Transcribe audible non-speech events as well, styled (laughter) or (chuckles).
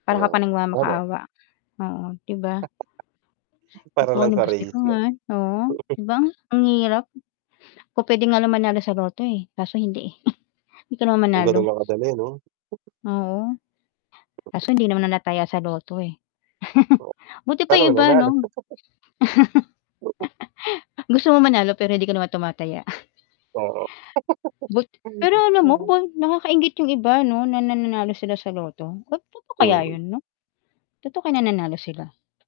Para ka pang Oo, tama. nagmamakaawa, oo, 'di ba? (chuckles) Para lang sa race 'yon. (unintelligible) Oo, (chuckles) 'di ba, ang hirap. Kung pwede nga lang manalo sa lotto, eh, kaso hindi, eh, (snorts) hindi ka naman Kung ganoon manalo. lang kadali 'no? (chuckles) Oo. Kaso hindi naman na nataya sa lotto, eh. (chuckles) Oo. Buti pa Paano yung iba, mananalo? 'no? (chuckles) (chuckles) (laughs) Gusto mo manalo pero hindi ka naman tumataya. (chuckles) Oo. (laughs) But Hay pero alam mo, nako. bun nakakainggit yung iba ano, na nananalo sila sa lotto. (unintelligible) Totoo kaya Mm. 'yon 'no? Totoo kaya na nanalo sila?